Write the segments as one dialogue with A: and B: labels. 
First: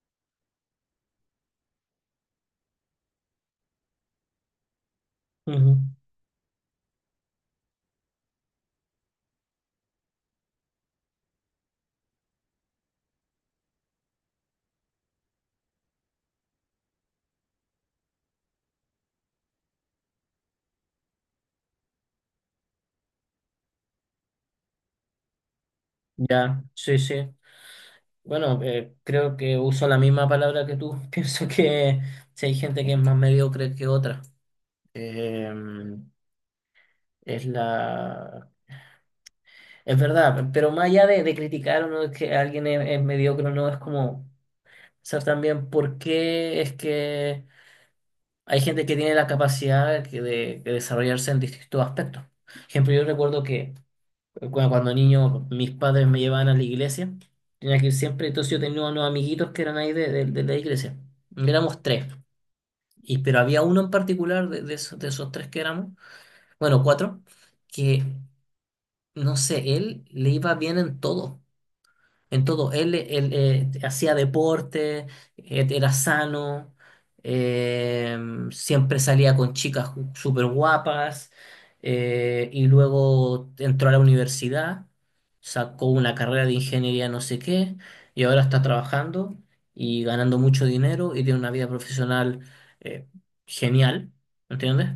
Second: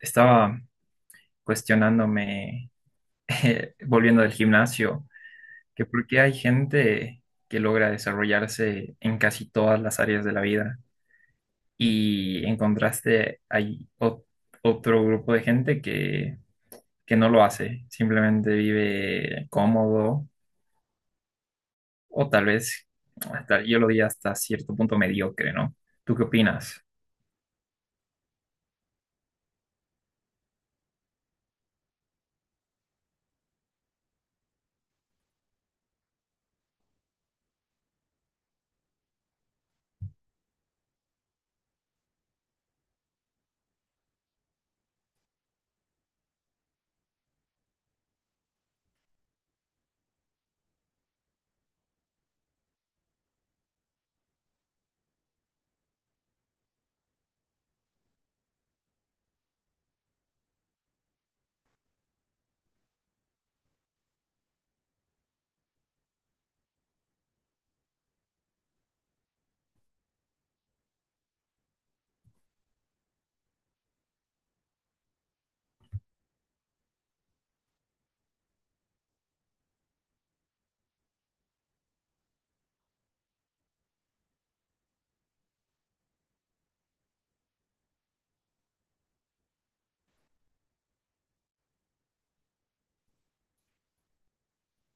A: Estaba cuestionándome, volviendo del gimnasio,
B: Ujú,
A: que por qué hay gente que logra desarrollarse en casi todas las áreas de la vida y en contraste hay otro grupo de gente que no lo hace, simplemente vive cómodo o tal vez, hasta, yo lo diría hasta cierto punto mediocre, ¿no? ¿Tú qué
B: ya,
A: opinas?
B: sí, sí. Bueno, creo que uso la misma palabra que tú. Pienso que si hay gente que es más mediocre que otra. Eh, es la... Es verdad, pero más allá de criticar o no es que alguien es mediocre o no, es como saber también por qué es que hay gente que tiene la capacidad que de desarrollarse en distintos aspectos. Por ejemplo, yo recuerdo que cuando niño, mis padres me llevaban a la iglesia. Tenía que ir siempre. Entonces yo tenía unos amiguitos que eran ahí de la iglesia. Éramos tres. Y pero había uno en particular de esos tres que éramos, bueno, cuatro, que no sé, él le iba bien en todo. En todo, él, hacía deporte, era sano, eh, siempre salía con chicas súper guapas, y luego entró a la universidad, sacó una carrera de ingeniería no sé qué y ahora está trabajando y ganando mucho dinero y tiene una vida profesional, eh, genial, ¿entiendes?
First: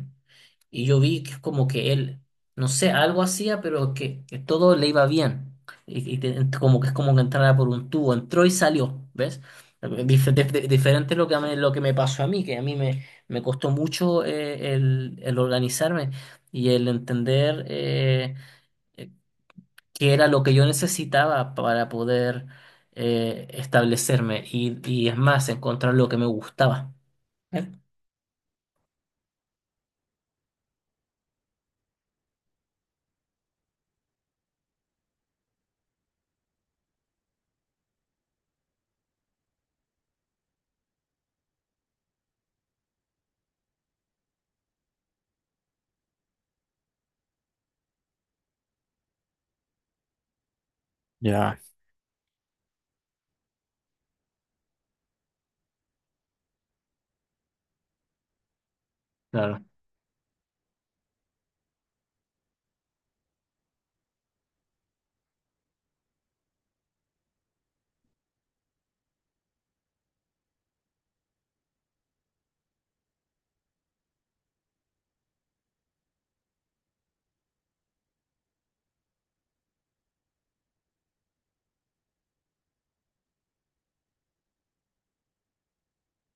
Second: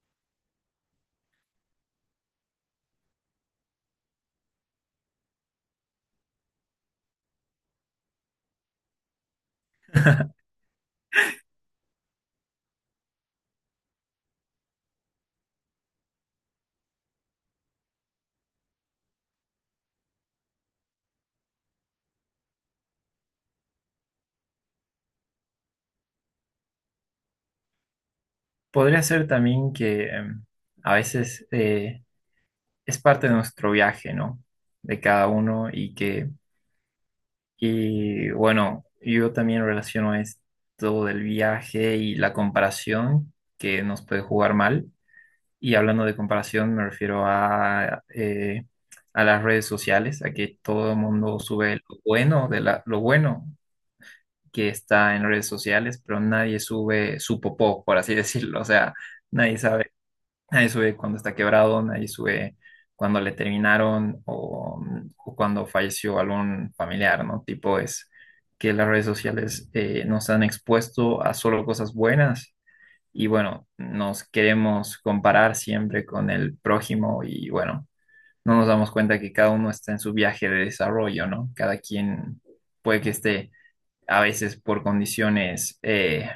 B: Y yo vi que es como que él, no sé, algo hacía, pero que todo le iba bien. Y como que es como que entrara por un tubo, entró y salió, ¿ves? Diferente es lo que, lo que me pasó a mí, que a mí me costó mucho el organizarme y el entender, eh, qué era lo que yo necesitaba para poder, establecerme y es más, encontrar lo que me gustaba. ¿Eh?
A: Podría ser también que a veces... es parte de nuestro viaje, ¿no? De cada uno y que, y bueno, yo también relaciono esto del viaje y la comparación que nos puede jugar mal. Y hablando de comparación, me refiero a las redes sociales, a que todo el mundo sube lo bueno de lo bueno que está en redes sociales, pero nadie sube su popó, por así decirlo. O sea, nadie
B: Claro.
A: sabe. Nadie sube cuando está quebrado, nadie sube cuando le terminaron o cuando falleció algún familiar, ¿no? Tipo es que las redes sociales nos han expuesto a solo cosas buenas y bueno, nos queremos comparar siempre con el prójimo y bueno, no nos damos cuenta que cada uno está en su viaje de desarrollo, ¿no? Cada quien puede que esté a veces por condiciones...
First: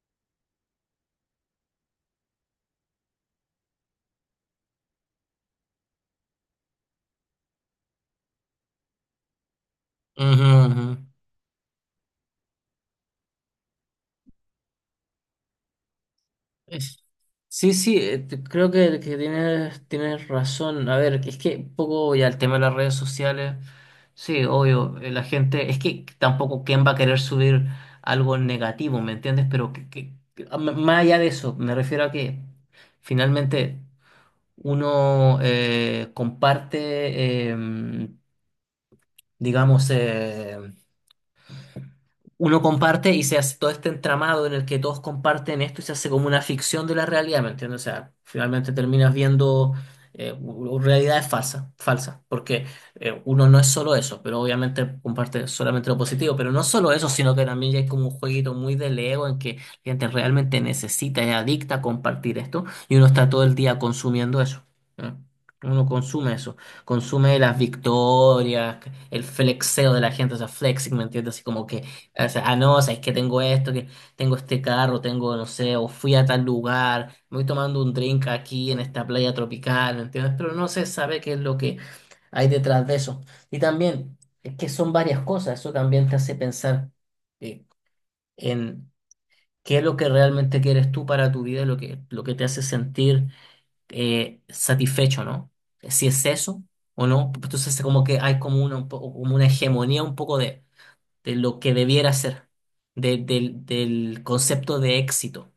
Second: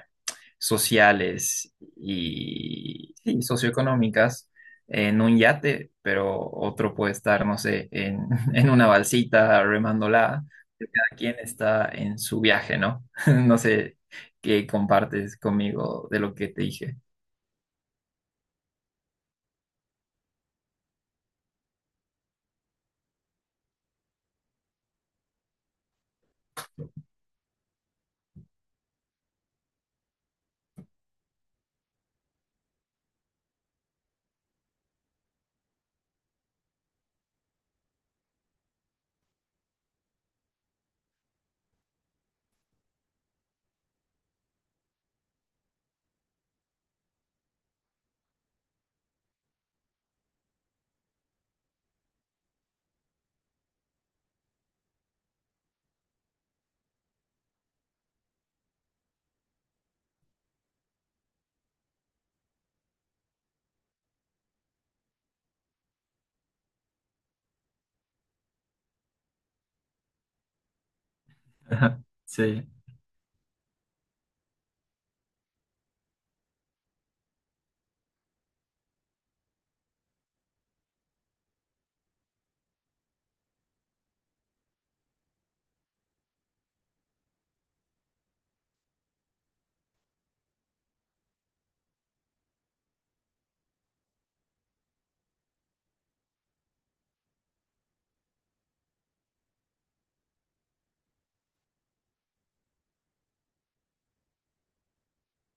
A: sociales y, sí, socioeconómicas en un yate, pero otro puede estar, no sé, en una balsita
B: Ujú,
A: remándola.
B: ujú.
A: Cada quien está en su viaje, ¿no? No sé qué compartes conmigo de lo que te dije.
B: Es- Sí, sí, creo que tienes, tienes razón. A ver, es que un poco ya el tema de las redes sociales, sí, obvio, la gente, es que tampoco quién va a querer subir algo negativo, ¿me entiendes? Pero más allá de eso, me refiero a que finalmente uno, comparte, digamos, uno comparte y se hace todo este entramado en el que todos comparten esto y se hace como una ficción de la realidad, ¿me entiendes? O sea, finalmente terminas viendo, realidades falsas, falsas, porque, uno no es solo eso, pero obviamente comparte solamente lo positivo, pero no solo eso, sino que también ya hay como un jueguito muy del ego en que la gente realmente necesita, es adicta a compartir esto y uno está todo el día consumiendo eso. ¿Eh? Uno consume eso, consume las victorias, el flexeo de la gente, o sea, flexing, ¿me entiendes? Así como que,
A: Ajá,
B: o sea, ah,
A: sí.
B: no, o sea, es que tengo esto, que tengo este carro, tengo, no sé, o fui a tal lugar, me voy tomando un drink aquí en esta playa tropical, ¿me entiendes? Pero no se sabe qué es lo que hay detrás de eso. Y también, es que son varias cosas, eso también te hace pensar, eh, en qué es lo que realmente quieres tú para tu vida, lo lo que te hace sentir, satisfecho, ¿no? Si es eso o no, pues entonces como que hay como una, como una hegemonía un poco de lo que debiera ser, del, del concepto de éxito.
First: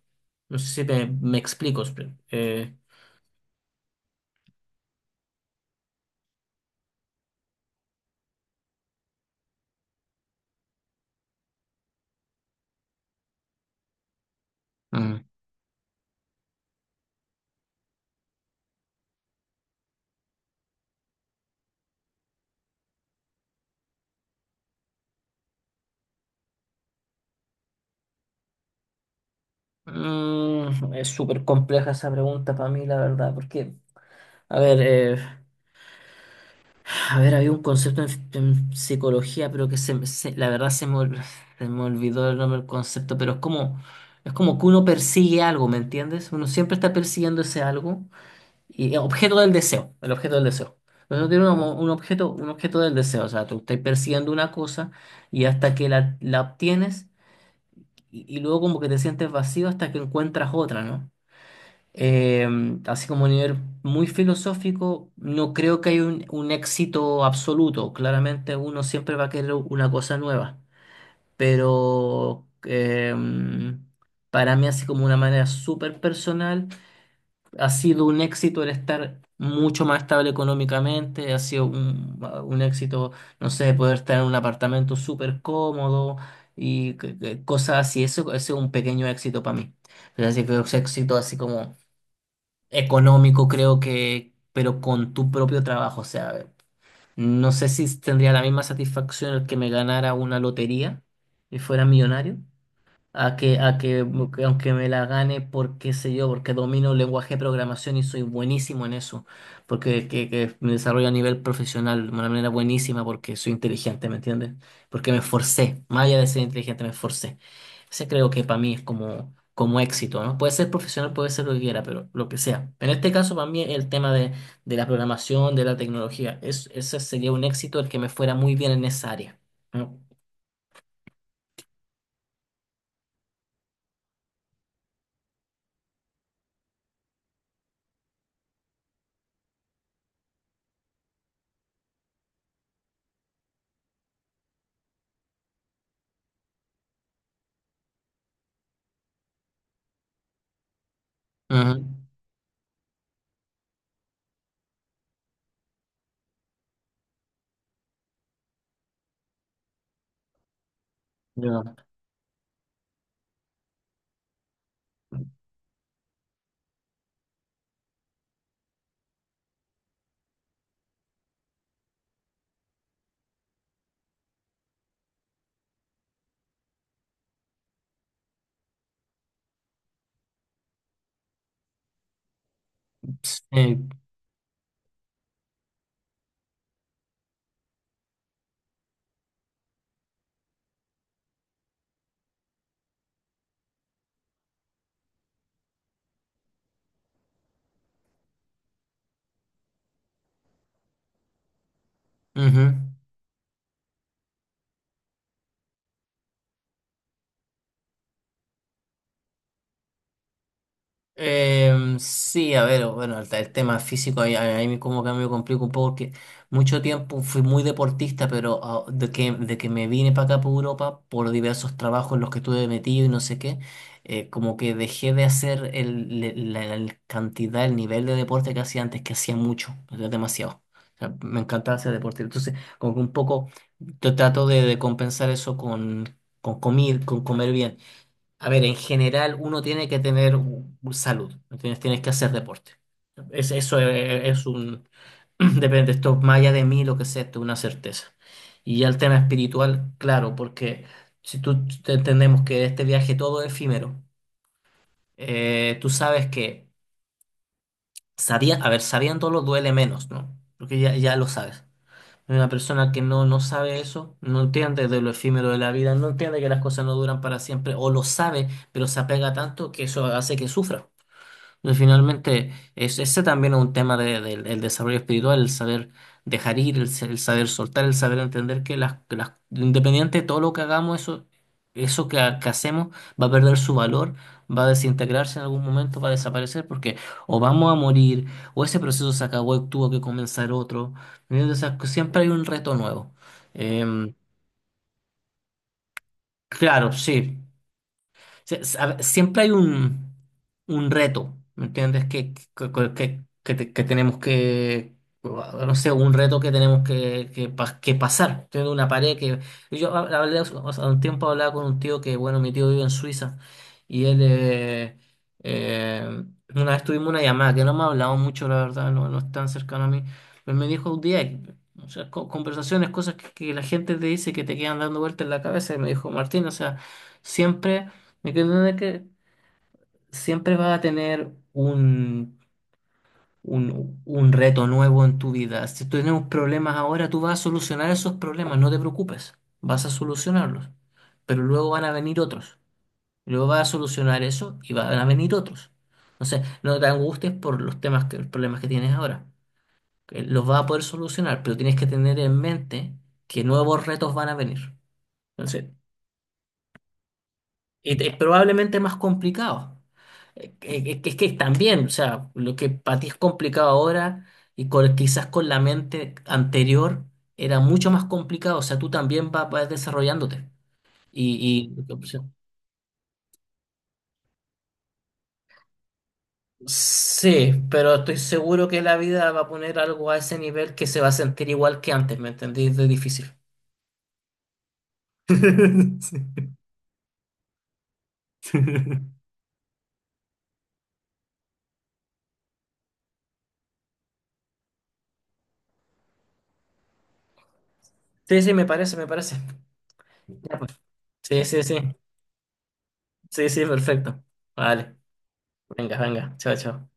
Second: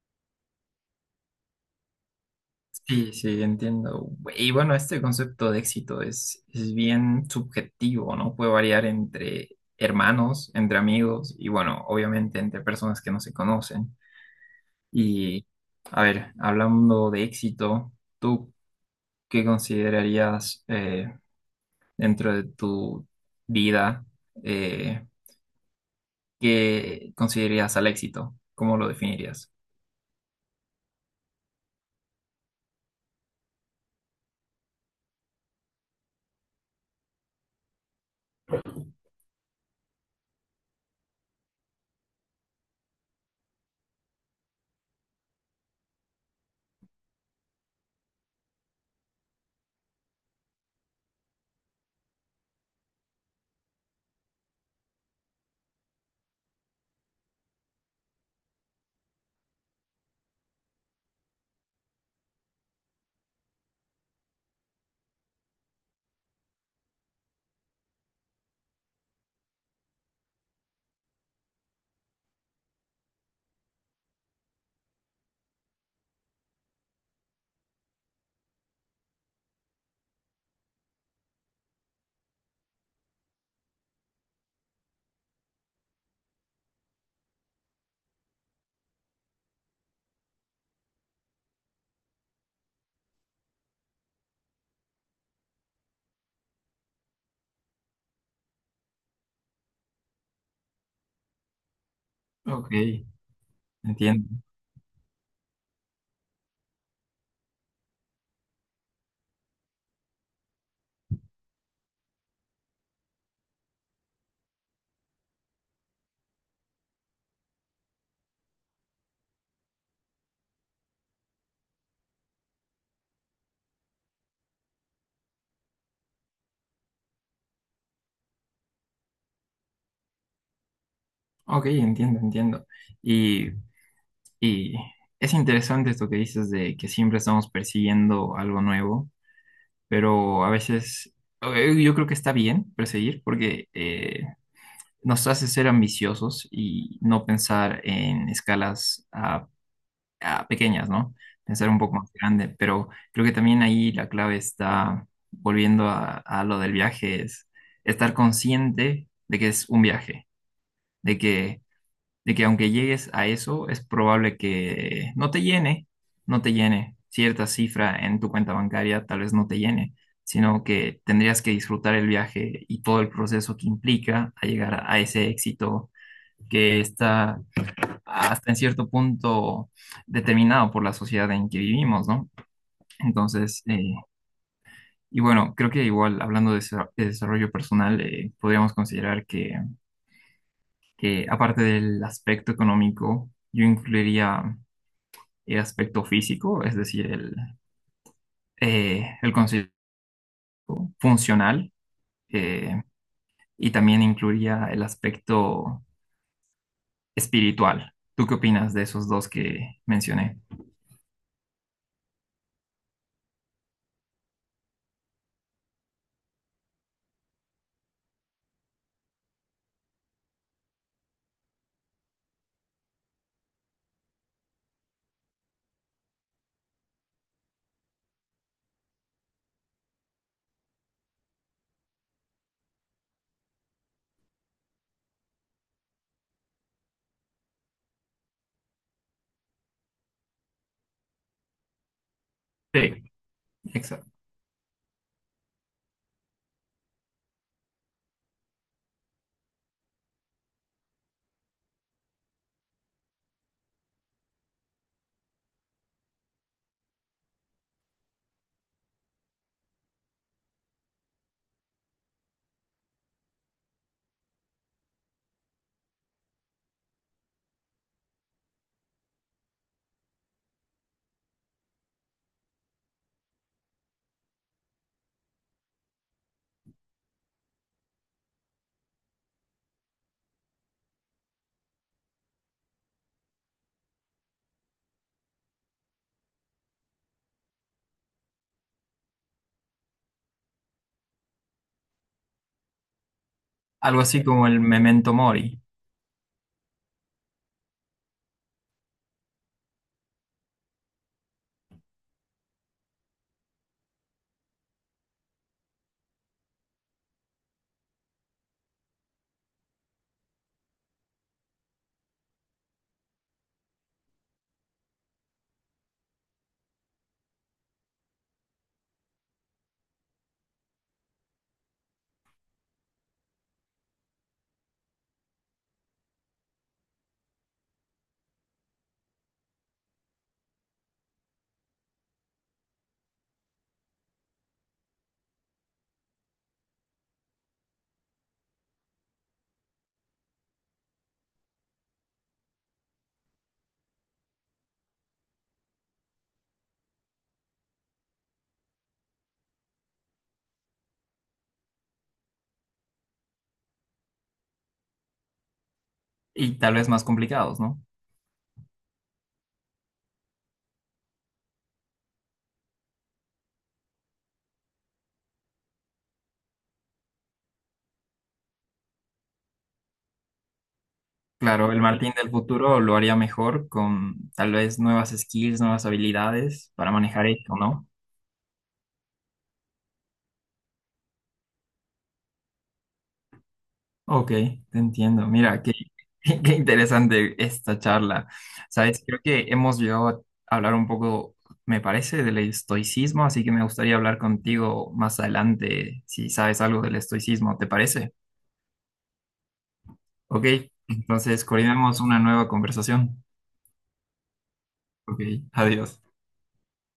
B: No sé si me explico. eh,
A: Sí, sí, entiendo. Y bueno, este concepto de éxito es bien subjetivo, ¿no? Puede variar entre hermanos, entre amigos y bueno, obviamente entre personas que no se conocen.
B: mm.
A: Y, a ver, hablando de éxito, ¿tú qué considerarías dentro de tu vida? eh, ¿Qué considerarías al éxito? ¿Cómo lo definirías?
B: Mm, es súper compleja esa pregunta para mí, la verdad, porque, a ver, eh, a ver, había un concepto en psicología, pero que la verdad se me se me olvidó el nombre del concepto, pero es como que uno persigue algo, ¿me entiendes? Uno siempre está persiguiendo ese algo. Y objeto del deseo, el objeto del deseo. Nosotros tiene un objeto del deseo, o sea, tú estás persiguiendo una cosa y hasta que la obtienes y luego como que te sientes vacío hasta que encuentras otra, ¿no? Eh, así como a nivel muy filosófico, no creo que haya un éxito absoluto. Claramente uno siempre va a querer una cosa nueva, pero, para mí así como una manera súper personal ha sido un éxito el estar mucho más estable económicamente, ha sido un éxito, no sé, poder estar en un apartamento súper cómodo y cosas así. Eso, ese es un pequeño éxito para mí. Pero así que es éxito así como económico, creo que, pero con tu propio trabajo, o sea, no sé si tendría la misma satisfacción el que me ganara una lotería y fuera millonario
A: Ok,
B: a
A: entiendo.
B: que aunque me la gane por qué sé yo, porque domino el lenguaje de programación y soy buenísimo en eso, porque que me desarrollo a nivel profesional de una manera buenísima porque soy inteligente, ¿me entiendes? Porque me esforcé, más allá de ser inteligente, me esforcé. Ese creo que para mí es como, como éxito, ¿no? Puede ser profesional, puede ser lo que quiera, pero lo que sea. En este caso, para mí, el tema de la programación, de la tecnología, es, ese sería un éxito el que me fuera muy bien en esa área, ¿no?
A: Ok, entiendo, entiendo. Y, y es interesante esto que dices de que siempre estamos persiguiendo algo nuevo, pero a veces yo creo que está bien perseguir porque... nos hace ser ambiciosos y no pensar en escalas pequeñas, ¿no? Pensar un
B: Ujú.
A: poco más grande, pero creo que también ahí la clave está, volviendo a lo del viaje, es estar consciente de que es un viaje, de
B: Ya.
A: que, de que aunque llegues a eso, es probable que no te llene, no te llene cierta cifra en tu cuenta bancaria, tal vez no te llene sino que tendrías que disfrutar el viaje y todo el proceso que implica a llegar a ese éxito que está hasta en cierto punto determinado por la sociedad en que vivimos, ¿no?
B: Sí.
A: Entonces, y bueno, creo que igual hablando de, de desarrollo personal, podríamos considerar que aparte del aspecto económico, yo incluiría el aspecto físico, es decir, el concepto funcional,
B: Ujú.
A: eh, y también incluiría el aspecto espiritual. ¿Tú qué opinas de esos dos que mencioné?
B: Sí, a ver, bueno, el tema físico ahí, ahí como que me complica un poco porque mucho tiempo fui muy deportista, pero ah, de que me vine para acá, por Europa, por diversos trabajos en los que estuve metido y no sé qué, como que dejé de hacer la cantidad, el nivel de deporte que hacía antes, que hacía mucho, era demasiado. O sea, me encantaba hacer deporte. Entonces, como que un poco yo trato de compensar eso con comer bien. A ver, en general uno tiene que tener salud, ¿entiendes? Tienes que hacer deporte.
A: Sí,
B: Es, eso
A: exacto.
B: es un... Depende, esto más allá de mí, lo que sea, esto es una certeza. Y ya el tema espiritual, claro, porque si entendemos que este viaje todo es efímero, tú sabes que, sabía, a ver, sabiéndolo duele menos, ¿no? Porque ya, ya lo sabes. Una persona que no, no sabe eso, no entiende de lo efímero de la vida, no entiende que las cosas no duran para siempre, o lo sabe, pero se apega tanto que eso hace que sufra. Y finalmente, es, ese también es un tema del desarrollo espiritual, el saber dejar ir, el saber soltar, el saber entender que que las, independiente de todo lo que hagamos, eso que, que hacemos va a perder su valor, va a desintegrarse en algún momento, va a desaparecer, porque o vamos a morir, o ese proceso se acabó y tuvo que comenzar otro. ¿Me entiendes? O sea, que siempre hay un reto nuevo.
A: Algo
B: Em,
A: así como el Memento Mori.
B: claro, sí. A ver, siempre hay un reto, ¿me entiendes? Que tenemos que, no sé, un reto que tenemos que pasar. Tengo una pared que... Yo hablé, hace un tiempo hablaba con un tío que, bueno, mi tío vive en Suiza y él... eh, una vez tuvimos una llamada que no me ha hablado mucho, la verdad, no, no es tan cercano a mí, pero me dijo un día... O sea, conversaciones, cosas que la gente te dice que te quedan dando vueltas en la cabeza y me dijo, Martín, o sea, siempre que siempre vas a tener un reto nuevo en tu vida. Si tú tienes problemas ahora, tú vas a solucionar esos problemas, no te preocupes, vas a solucionarlos. Pero luego van a venir otros. Luego vas a solucionar eso y van a venir otros. Entonces, no te angusties por los temas que, los problemas que tienes ahora. Que Los vas a poder solucionar, pero tienes que tener en mente que nuevos retos van a venir. Entonces,
A: Y tal vez más complicados, ¿no?
B: y es probablemente más complicado. Que Es que también, o sea, lo que para ti es complicado ahora y quizás con la mente anterior era mucho más complicado, o sea, tú también vas desarrollándote.
A: Claro, el
B: Y o
A: Martín
B: sea,
A: del futuro lo haría mejor con tal vez nuevas skills, nuevas habilidades para manejar esto,
B: sí,
A: ¿no?
B: pero estoy seguro que la vida va a poner algo a ese nivel que se va a sentir igual que antes, ¿me entendís? De difícil.
A: Ok, te entiendo. Mira, qué, qué interesante esta charla. Sabes, creo que hemos llegado a hablar un poco, me parece, del estoicismo, así que me gustaría hablar contigo más adelante si sabes algo del estoicismo, ¿te parece?
B: Sí, sí, sí, me parece, me parece.
A: Ok,
B: Ya, pues. Sí,
A: entonces
B: sí, sí.
A: coordinamos una nueva conversación.
B: Sí, sí, perfecto. Vale.
A: Ok,
B: Venga,
A: adiós.
B: venga. Chao, chao.